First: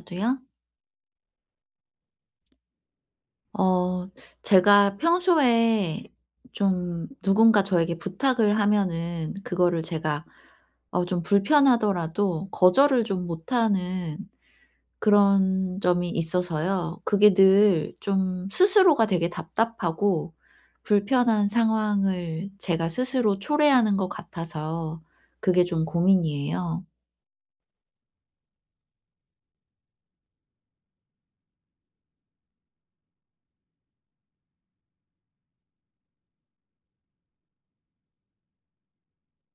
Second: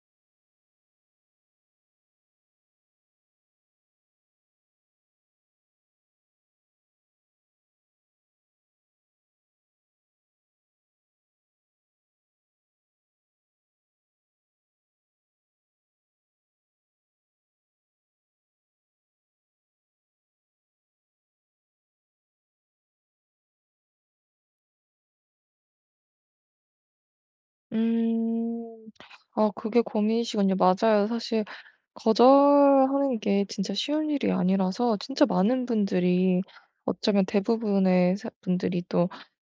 저도요? 어 제가 평소에 좀 누군가 저에게 부탁을 하면은 그거를 제가 좀 불편하더라도 거절을 좀 못하는 그런 점이 있어서요. 그게 늘 좀 스스로가 되게 답답하고 불편한 상황을 제가 스스로 초래하는 것 같아서 그게 좀 고민이에요. 음. 아 그게 고민이시군요. 맞아요. 사실 거절하는 게 진짜 쉬운 일이 아니라서 진짜 많은 분들이 어쩌면 대부분의 사 분들이 또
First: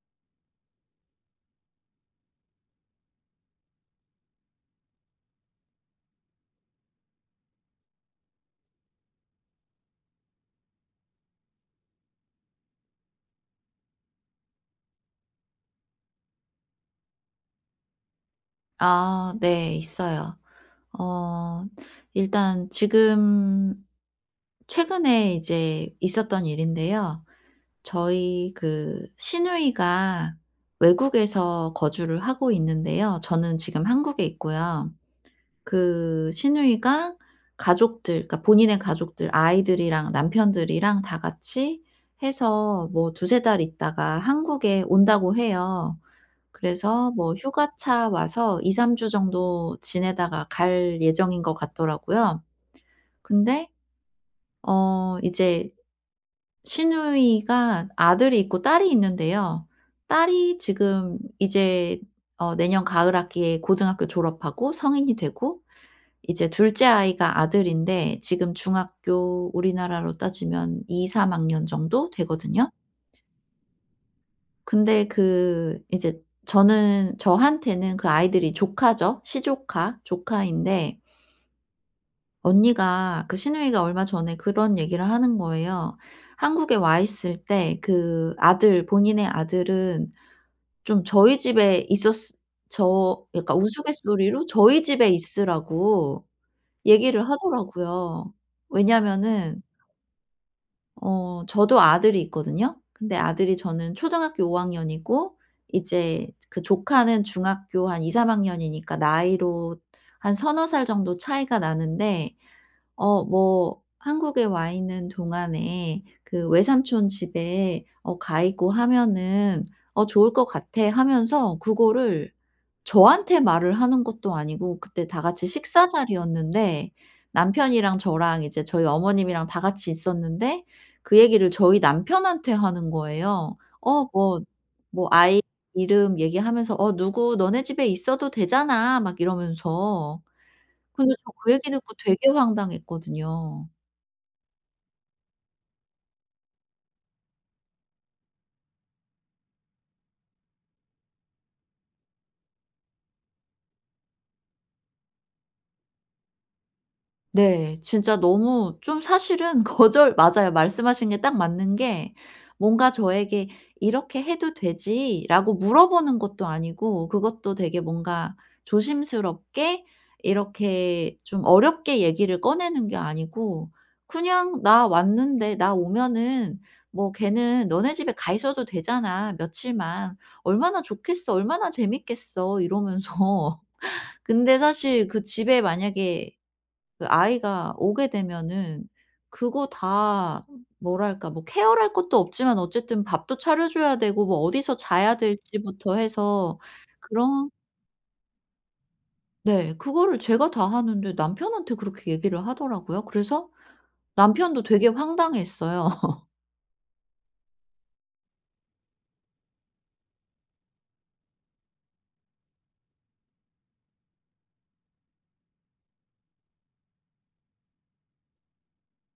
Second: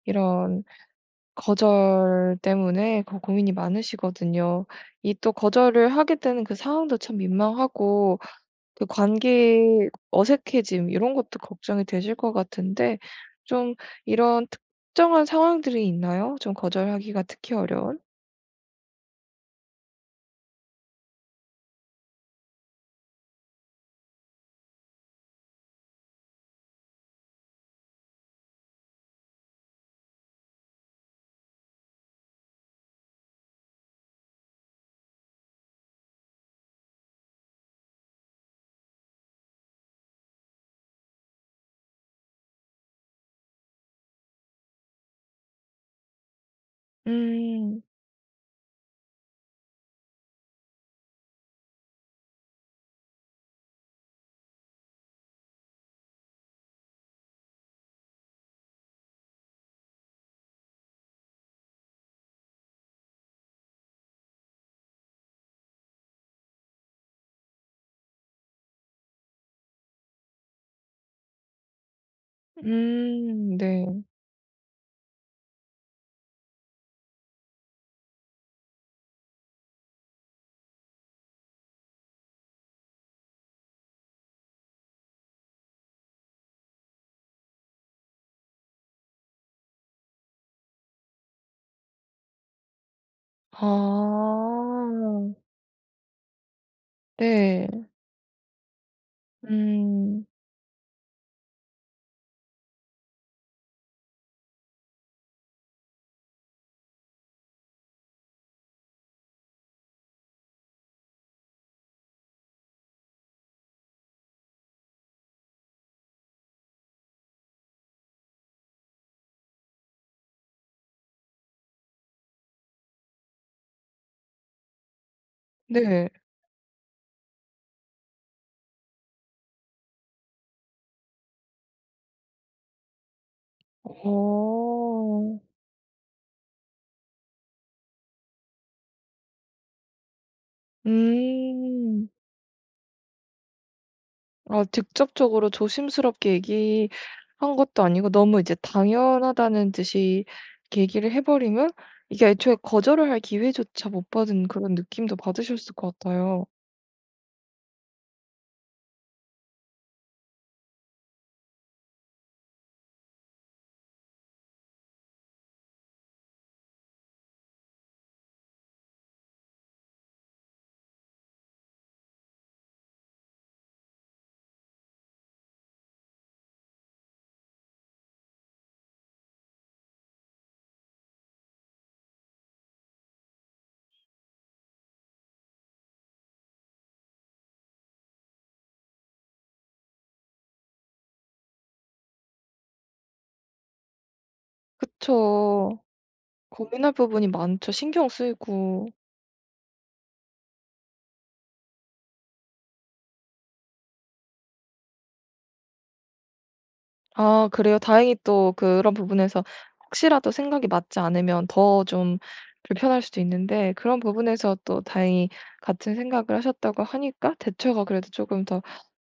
이런 거절 때문에 고 고민이 많으시거든요. 이 또 거절을 하게 되는 그 상황도 참 민망하고 그 관계 어색해짐 이런 것도 걱정이 되실 것 같은데 좀 이런 특정한 상황들이 있나요? 좀 거절하기가 특히 어려운? 아, 네, 있어요. 어 일단 지금 최근에 이제 있었던 일인데요. 저희 그 시누이가 외국에서 거주를 하고 있는데요. 저는 지금 한국에 있고요. 그 시누이가 가족들, 그러니까 본인의 가족들, 아이들이랑 남편들이랑 다 같이 해서 뭐 두세 달 있다가 한국에 온다고 해요. 그래서 뭐 음. 휴가차 와서 2-3주 정도 지내다가 갈 예정인 것 같더라고요. 근데 이제 시누이가 아들이 있고 딸이 있는데요. 딸이 지금 이제 내년 가을 학기에 고등학교 졸업하고 성인이 되고, 이제 둘째 아이가 아들인데 지금 중학교, 우리나라로 따지면 2-3 학년 정도 되거든요. 네. 근데 그 이제 저는, 저한테는 그 아이들이 조카죠. 시조카, 조카인데 언니가, 그 시누이가 얼마 전에 그런 얘기를 하는 거예요. 한국에 와 있을 때 그 아들, 본인의 아들은 좀 저희 집에 있었 저 약간 아 우스갯소리로 저희 집에 있으라고 얘기를 네. 하더라고요. 왜냐면은 음 저도 아들이 있거든요. 근데 아들이, 저는 초등학교 5 학년이고 이제 그 조카는 중학교 한 2-3 학년이니까 나이로 한 서너 살 정도 차이가 나는데 뭐 한국에 와 있는 동안에 그 "외삼촌 집에 가 있고 하면은 좋을 것 같아." 하면서, 그거를 저한테 말을 하는 것도 아니고, 그때 다 같이 식사 네. 자리였는데 남편이랑 저랑 이제 저희 어머님이랑 다 같이 있었는데 그 얘기를 저희 남편한테 하는 거예요. 뭐, 뭐 어. 아이 이름 얘기하면서 "어 누구 너네 집에 있어도 되잖아." 막 이러면서. 근데 저 그 얘기 듣고 음. 되게 황당했거든요. 아 직접적으로 조심스럽게 얘기한 것도 아니고 너무 이제 당연하다는 듯이 이렇게 얘기를 해 버리면 이게 애초에 거절을 할 기회조차 못 받은 그런 느낌도 받으셨을 것 같아요. 네. 진짜 너무 좀 사실은 거절, 맞아요. 말씀하신 게 딱 맞는 게, 뭔가 저에게 "이렇게 해도 되지?"라고 물어보는 것도 아니고, 그것도 되게 뭔가 조심스럽게, 이렇게 좀 어렵게 얘기를 꺼내는 게 아니고 그냥 "나 왔는데 나 오면은 뭐 걔는 너네 집에 가 있어도 되잖아, 며칠만. 얼마나 좋겠어. 얼마나 재밌겠어." 이러면서 근데 사실 그 집에 만약에 그 아이가 오게 되면은 그거 다, 뭐랄까, 뭐 케어를 할 것도 없지만 어쨌든 밥도 차려 줘야 되고 뭐 어디서 자야 그쵸. 될지부터 해서 고민할 부분이 그런 많죠. 신경 쓰이고. 네, 그거를 제가 다 하는데 남편한테 그렇게 얘기를 하더라고요. 그래서 남편도 되게 황당했어요. 아 그래요? 다행히 또 그런 부분에서 혹시라도 생각이 맞지 않으면 더 좀 불편할 수도 있는데 그런 부분에서 또 다행히 같은 생각을 하셨다고 하니까 대처가 그래도 조금 더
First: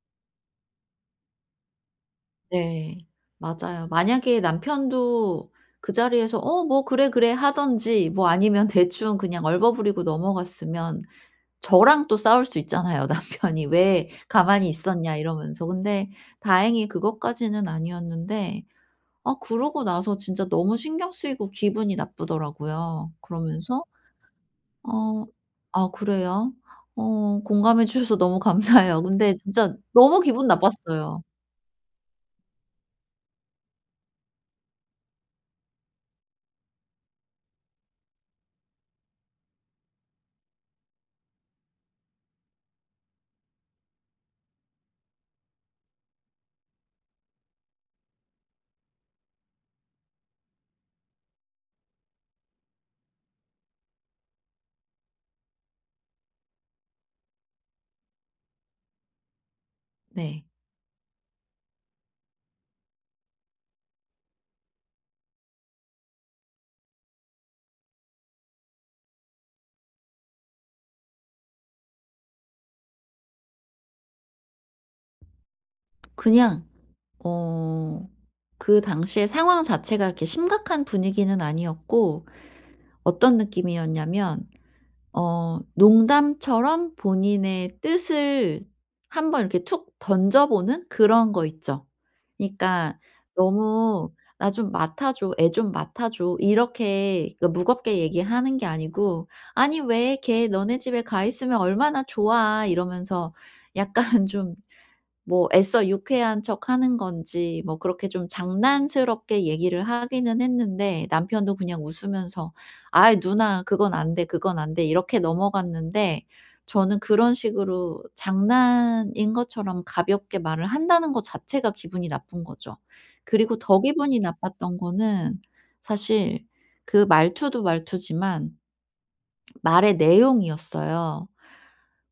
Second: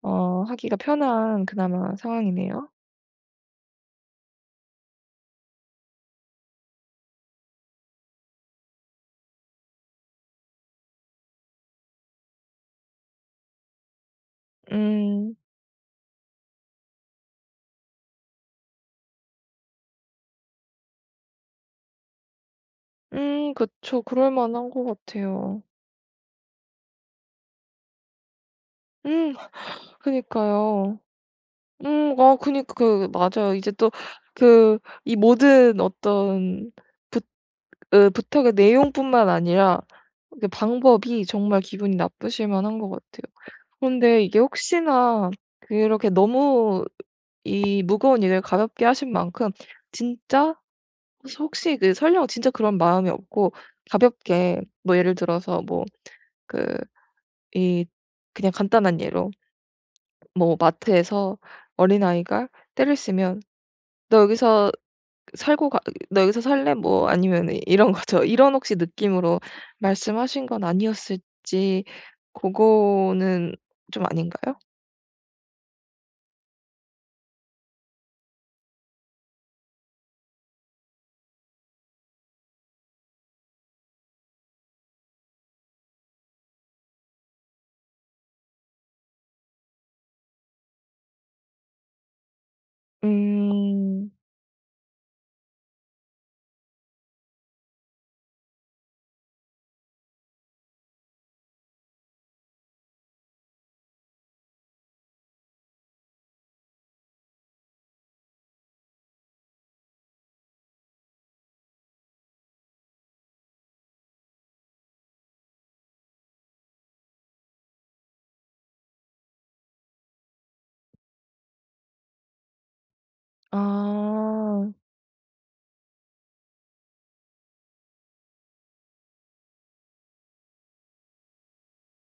하기가 편한 그나마 상황이네요. 네, 맞아요. 만약에 남편도 그 자리에서 "어 뭐 그래, 그래." 하든지 뭐 아니면 대충 그냥 얼버무리고 넘어갔으면 저랑 또 싸울 수 있잖아요, 남편이. "왜 가만히 있었냐." 음. 이러면서. 근데 다행히 그것까지는 아니었는데, 아, 그러고 나서 진짜 너무 신경 쓰이고 기분이 나쁘더라고요. 그러면서. 그쵸. 그럴 만한 것 어 같아요. 아, 그래요? 공감해 주셔서 너무 감사해요. 음 근데 진짜 너무 기분 그니까요. 나빴어요. 아 그니까 그 맞아요. 이제 또 그 이 모든 어떤 그 부탁의 내용뿐만 아니라 그 방법이 정말 기분이 나쁘실 만한 것 같아요. 그런데 이게 혹시나 그렇게 너무 이 무거운 일을 가볍게 하신 만큼 진짜 혹시 그 설령 진짜 그런 마음이 없고 가볍게 뭐 예를 들어서 뭐 그 이 그냥 간단한 예로 네. 뭐 마트에서 어린아이가 떼를 쓰면 "너 여기서 "살고 가 너 여기서 살래?" 뭐 아니면 이런 거죠. 이런 혹시 느낌으로 말씀하신 건 아니었을지 그거는 좀 아닌가요? 그냥, 어 그 당시의 상황 자체가 이렇게 심각한 분위기는 아니었고, 어떤 느낌이었냐면 농담처럼 본인의 뜻을 한번 이렇게 툭 던져보는 그런 거 있죠. 그니까 러 음. 너무 "나 좀 맡아 줘. 애 좀 맡아 줘." 이렇게 그 무겁게 얘기하는 게 아니고 "아니 왜 걔 너네 집에 가 있으면 얼마나 좋아." 이러면서, 약간 좀 뭐 애써 유쾌한 척하는 건지, 뭐 그렇게 좀 장난스럽게 얘기를 하기는 했는데 남편도 그냥 웃으면서 "아이 누나, 그건 안 돼. 그건 안 돼." 이렇게 넘어갔는데, 저는 그런 식으로 장난인 것처럼 가볍게 말을 한다는 것 자체가 기분이 나쁜 거죠. 그리고 더 기분이 아. 나빴던 거는 사실 그 말투도 말투지만 말의 내용이었어요.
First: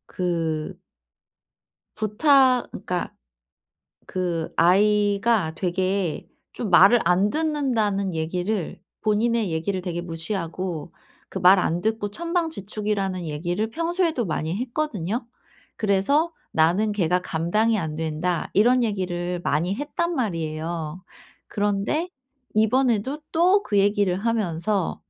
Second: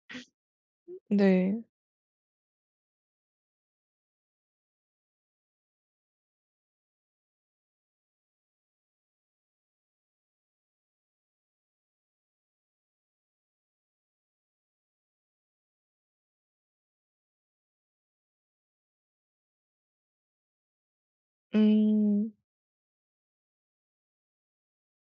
그 네. 부탁 그러니까 그 아이가 되게 좀 말을 안 듣는다는 얘기를 본인의 얘기를 되게 무시하고 그 말 안 듣고 천방지축이라는 얘기를 평소에도 많이 했거든요. 그래서 "나는 걔가 감당이 안 된다." 이런 얘기를 많이 했단 말이에요. 그런데 음. 이번에도 또 그 얘기를 하면서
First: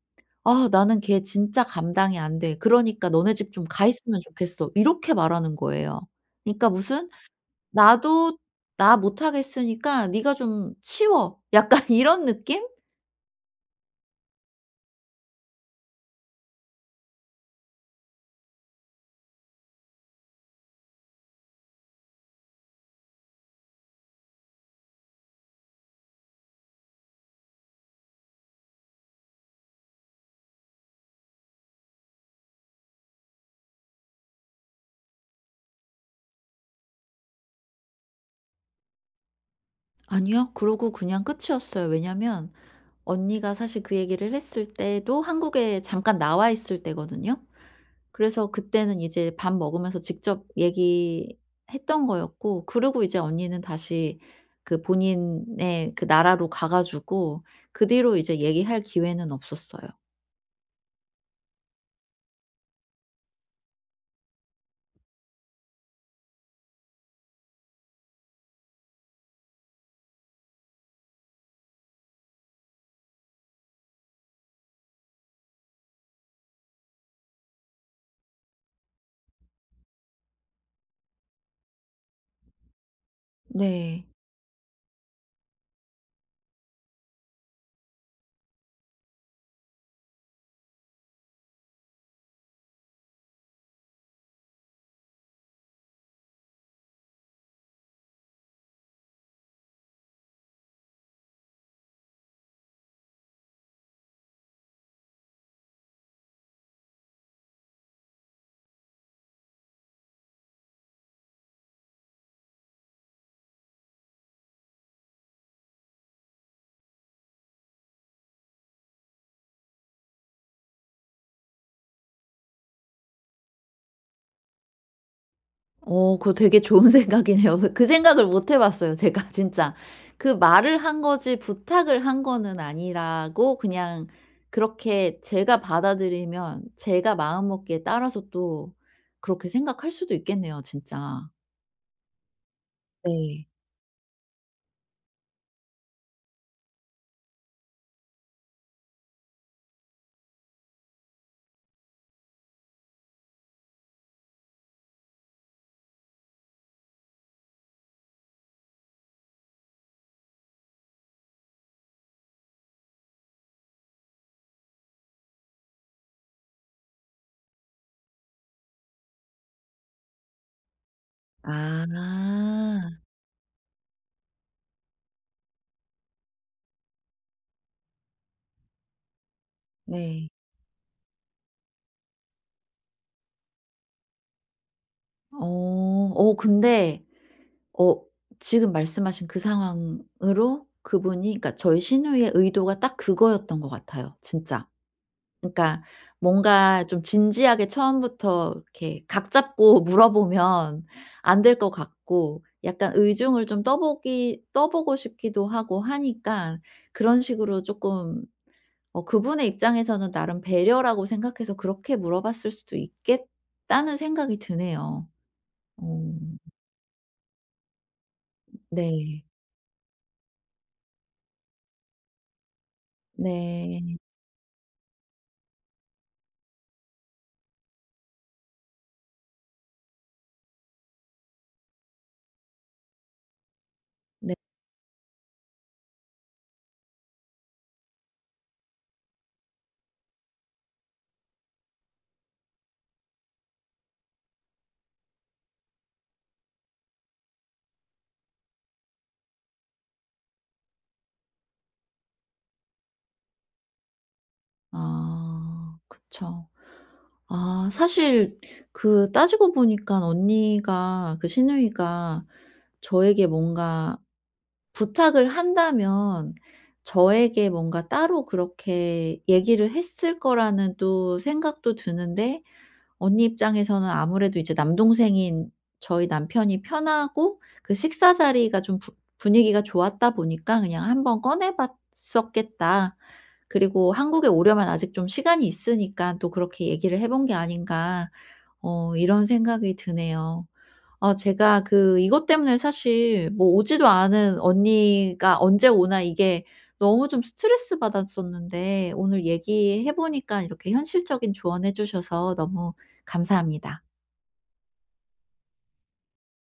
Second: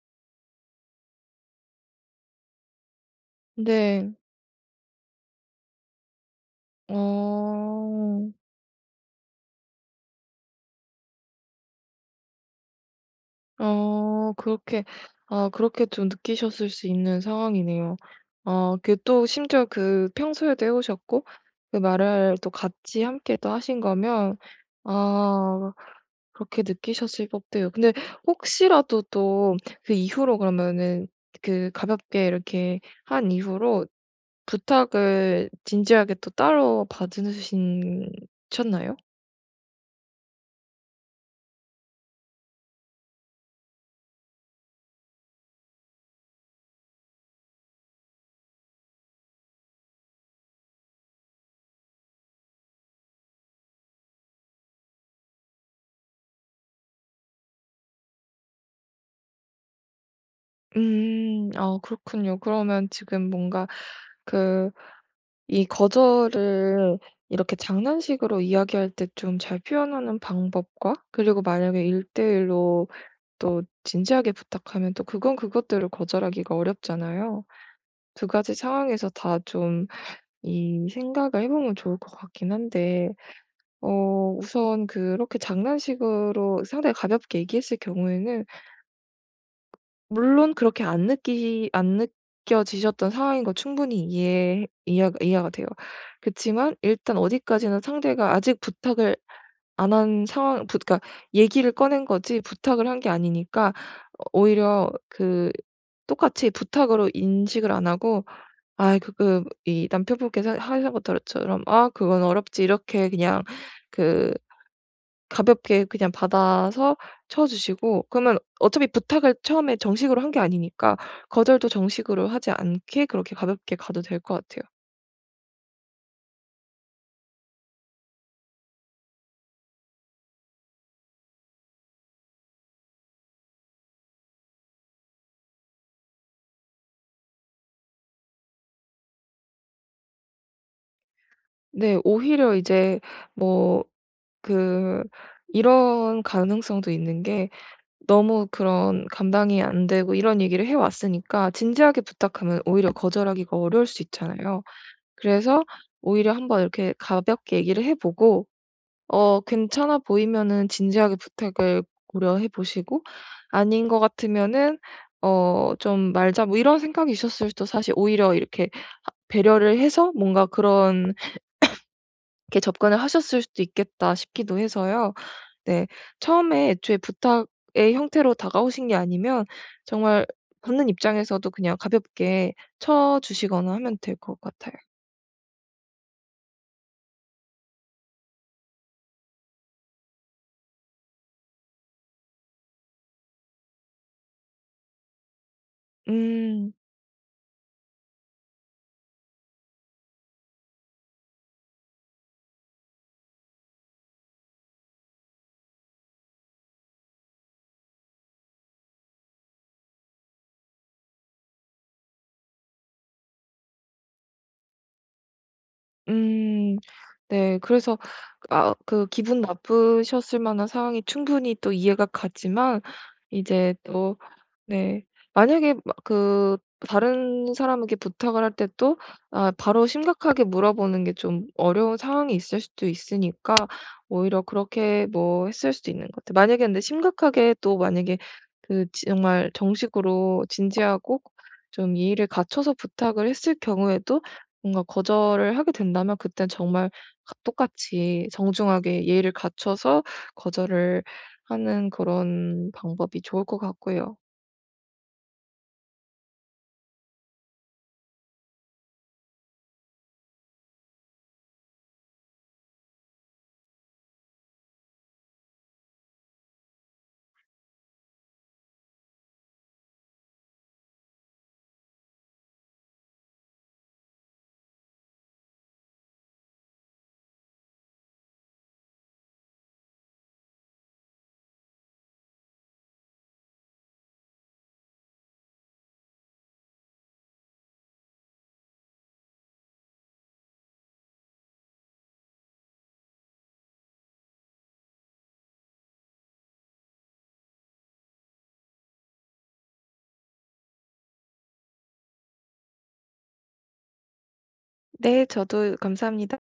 "아 나는 걔 진짜 감당이 안 돼. 그러니까 너네 집 좀 가 네. 있으면 좋겠어." 이렇게 말하는 거예요. 그러니까 무슨 어. "나도 나 못하겠으니까 네가 좀 치워." 약간 이런 느낌? 어 그렇게 아 그렇게 좀 느끼셨을 수 있는 상황이네요. 그 또 심지어 그 평소에도 해 오셨고 그 말을 또 같이 함께 또 하신 거면 아 그렇게 느끼셨을 법도 해요. 근데 혹시라도 또 그 이후로 그러면은 그 가볍게 이렇게 한 이후로 부탁을 진지하게 또 따로 받으신 셨나요? 아니요, 그러고 그냥 끝이었어요. 왜냐면 언니가, 사실 그 얘기를 했을 때도 한국에 잠깐 나와 있을 때거든요. 그래서 그때는 이제 밥 먹으면서 직접 얘기했던 거였고, 그리고 이제 언니는 다시 그 본인의 그 나라로 가 가지고 그 뒤로 이제 얘기할 기회는 없었어요. 음. 아 그렇군요. 그러면 지금 뭔가 그 이 거절을 이렇게 장난식으로 이야기할 때 좀 잘 표현하는 방법과 그리고 만약에 1대 1 로 또 진지하게 부탁하면 또 그건 그것대로 거절하기가 어렵잖아요. 두 가지 상황에서 다 좀 이 생각을 해 보면 좋을 것 같긴 한데 네. 우선 그렇게 장난식으로 상당히 가볍게 얘기했을 경우에는 물론 그렇게 안 느껴지셨던 상황인 거 충분히 이해가 돼요. 그치만 일단 어디까지는 상대가 아직 부탁을 안 한 상황 부 그러니까 얘기를 꺼낸 거지 부탁을 한 게 아니니까 오히려 그 똑같이 부탁으로 인식을 안 하고 아 그 이 남편분께서 하신 것처럼 '아 그건 어렵지.' 이렇게 그냥 그 가볍게 그냥 받아서쳐 주시고 그러면 어차피 부탁을 처음에 정식으로 한 게 아니니까 거절도 정식으로 하지 않게 그렇게 가볍게 가도 될 것 같아요. 그거 되게 좋은 생각이네요. 그 생각을 못 해 봤어요 제가, 진짜. 그 말을 한 거지 부탁을 한 거는 아니라고, 그냥 그렇게 제가 받아들이면 제가 마음먹기에 따라서 또 그렇게 생각할 수도 있겠네요, 진짜. 네. 오히려 이제 네. 뭐 그 이런 가능성도 있는 게 너무 그런 감당이 안 되고 이런 얘기를 해 왔으니까 진지하게 부탁하면 오히려 거절하기가 어려울 수 있잖아요. 그래서 오히려 한번 이렇게 가볍게 얘기를 해 보고 괜찮아 보이면은 진지하게 부탁을 고려해 보시고 아닌 것 같으면은 좀 말자 뭐 이런 생각이 있었을 수도 사실 오히려 이렇게 배려를 해서 뭔가 그런 게 아. 접근을 하셨을 수도 있겠다 싶기도 해서요. 네. 처음에 애초에 부탁의 형태로 다가오신 게 아니면 정말 네. 받는 입장에서도 그냥 가볍게 쳐주시거나 하면 될 것 같아요. 어. 근데, 어 지금 말씀하신 그 상황으로 그분이, 그러니까 저희 시누이의 의도가 딱 그거였던 것 같아요, 진짜. 그러니까 음. 뭔가 좀 진지하게 처음부터 이렇게 각 잡고 물어보면 안 될 것 같고, 약간 의중을 좀 떠보기 떠보고 싶기도 하고 하니까 그런 식으로 조금, 그분의 입장에서는 나름 배려라고 생각해서 그렇게 물어봤을 수도 있겠다는 생각이 드네요. 어 음. 네. 그래서 아 그 네. 기분 나쁘셨을 만한 상황이 충분히 또 이해가 가지만 이제 네. 네. 또 네. 만약에 마 그 다른 사람에게 부탁을 할 때 또 아 바로 심각하게 물어보는 게 좀 어려운 상황이 있을 수도 있으니까 오히려 그렇게 뭐 했을 수도 있는 것 같아요. 만약에 근데 심각하게 또 만약에 그 지 정말 정식으로 진지하고 좀 예의를 갖춰서 부탁을 했을 경우에도 뭔가 거절을 하게 된다면 그땐 정말 가 똑같이 정중하게 예의를 갖춰서 거절을 하는 그런 방법이 좋을 것 같고요. 아, 그쵸. 아 사실 그 따지고 보니까 언니가, 그 시누이가 저에게 뭔가 부탁을 한다면 저에게 뭔가 따로 그렇게 얘기를 했을 거라는 또 생각도 드는데, 언니 입장에서는 아무래도 이제 남동생인 저희 남편이 편하고 그 식사 자리가 좀 부 분위기가 좋았다 보니까 그냥 '한번 꺼내 봤었겠다.' 그리고 한국에 오려면 아직 좀 시간이 있으니까 또 그렇게 얘기를 해본 게 아닌가, 이런 생각이 드네요. 제가 그 이것 때문에 사실 뭐 오지도 않은 언니가 언제 오나, 이게 너무 좀 스트레스 받았었는데 오늘 얘기해 보니까 이렇게 현실적인 조언해 주셔서 너무 감사합니다. 네, 저도 감사합니다.